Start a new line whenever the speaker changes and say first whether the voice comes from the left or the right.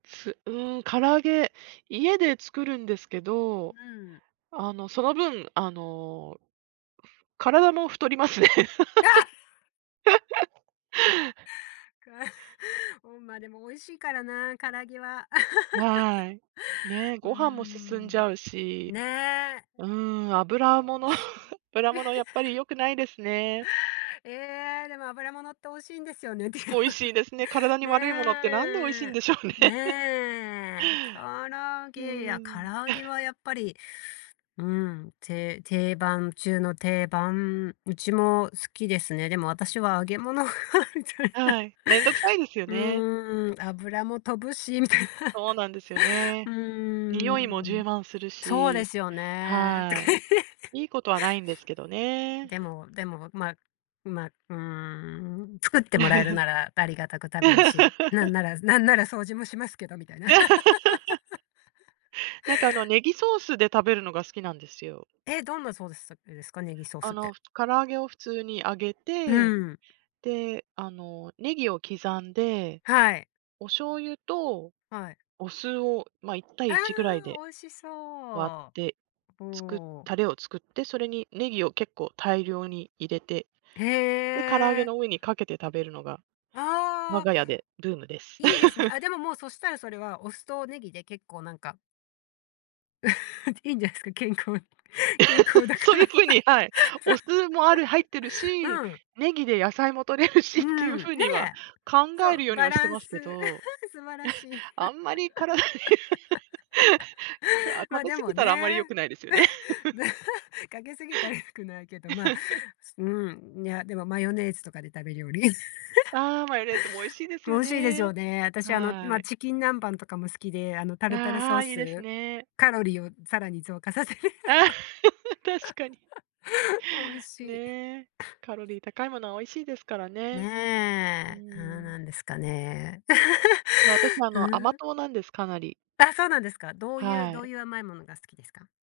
right: す、うーん、唐揚げ、家で作るんですけ
left: う
right: ど、
left: ん。
right: あの、その分、あの。体も太りますね。
left: あ かうん、ま、でも美味しいからな、唐揚げは。
right: わい。ね、
left: う
right: ご飯も進んじ
left: ん。
right: ゃうし。
left: ねえ。
right: うーん、
left: あ
right: 油
left: あ、
right: も
left: おい
right: の、
left: しい。
right: 油ものやっぱり 良くないですね。
left: ええ、でも油物って美味しいんですよねっていう。
right: 美味しい ですね。体に悪いものってなんで美味しいん
left: ね。
right: でしょうね。
left: ね。唐 揚
right: う
left: げや、唐
right: ーん。
left: 揚げ はやっぱり、うん、て定番中の定番、うちも好きですね。でも私は揚げ物はちょっと。
right: はい、面倒くさいですよね。
left: うん、油も飛ぶしみたい。
right: そうなんですよ
left: う
right: ね。
left: ー
right: 臭いも充
left: ん。
right: 満する
left: そうで
right: し。
left: すよね。と
right: は
left: かい
right: い。
left: って。
right: いいことはないんですけどね。
left: でもでも、まま、うーん作ってもらえるならありがた く食べるし、何な ら何なら掃除もしますけど、みたいな。
right: なんかあのネギソースで食べるのが好きなんですよ。
left: え、どんなソースさくですか、ネギソー
right: あ
left: スって。
right: の、唐揚げを普通に揚げ
left: う
right: て、
left: ん。
right: で、あの、ネギを刻んで、
left: はい。
right: お醤油と
left: はい。
right: お酢を、ま、いった
left: あ
right: いいちぐらい
left: あ、
right: で
left: 美味しそう、
right: 割って、
left: お
right: つく
left: お。
right: タレを作って、それにネギを結構大量に入れて、
left: へ
right: で、唐揚げ
left: え。
right: の上にかけて食べるのが、我
left: ああ。
right: が家でブームです。
left: いいですね。あ、でももうそしたらそれは、お酢とネギで結構なんか。いいんですか、健康。健康だ
right: そ
left: か
right: ういう
left: ら。
right: ふうに、はい。お酢もある入ってるし、
left: そう。うん。
right: ネギで野菜も取れるし
left: う
right: っていう
left: ん、ね
right: ふうには
left: え。
right: 考
left: そ
right: え
left: う、
right: るように
left: バ
right: はし
left: ラ
right: て
left: ン
right: ま
left: ス。
right: すけど。
left: 素晴らしい。
right: あんまり体に。か 食
left: ま、
right: べ
left: で
right: 過ぎ
left: も
right: たらあんまり良
left: ね。
right: くないですよね。
left: かけすぎたら良くないけど、ま、うん、いや、でもマヨネーズとかで食べるより、
right: ああ、マヨネーズも美味し いです
left: 美
right: よ
left: 味しいですよ
right: ね。
left: ね。私あの、
right: は
left: ま、
right: い。
left: チキン南蛮とかも好きで、あの、タルタル
right: あ
left: ソー
right: あ、いいです
left: ス、
right: ね。
left: カロリーをさらに増加させる。
right: ああ、確かに。
left: 美味しい。
right: ね、カロリー高いものは美味しいですからね、うー
left: ねえ、ああ、な
right: ん。
left: んですかね。
right: いや、私あ
left: う
right: の、甘
left: ん。
right: 党なんです、かなり。
left: あ、そうなんですか。どういう
right: は
left: どう
right: い。
left: いう甘いものが好きですか？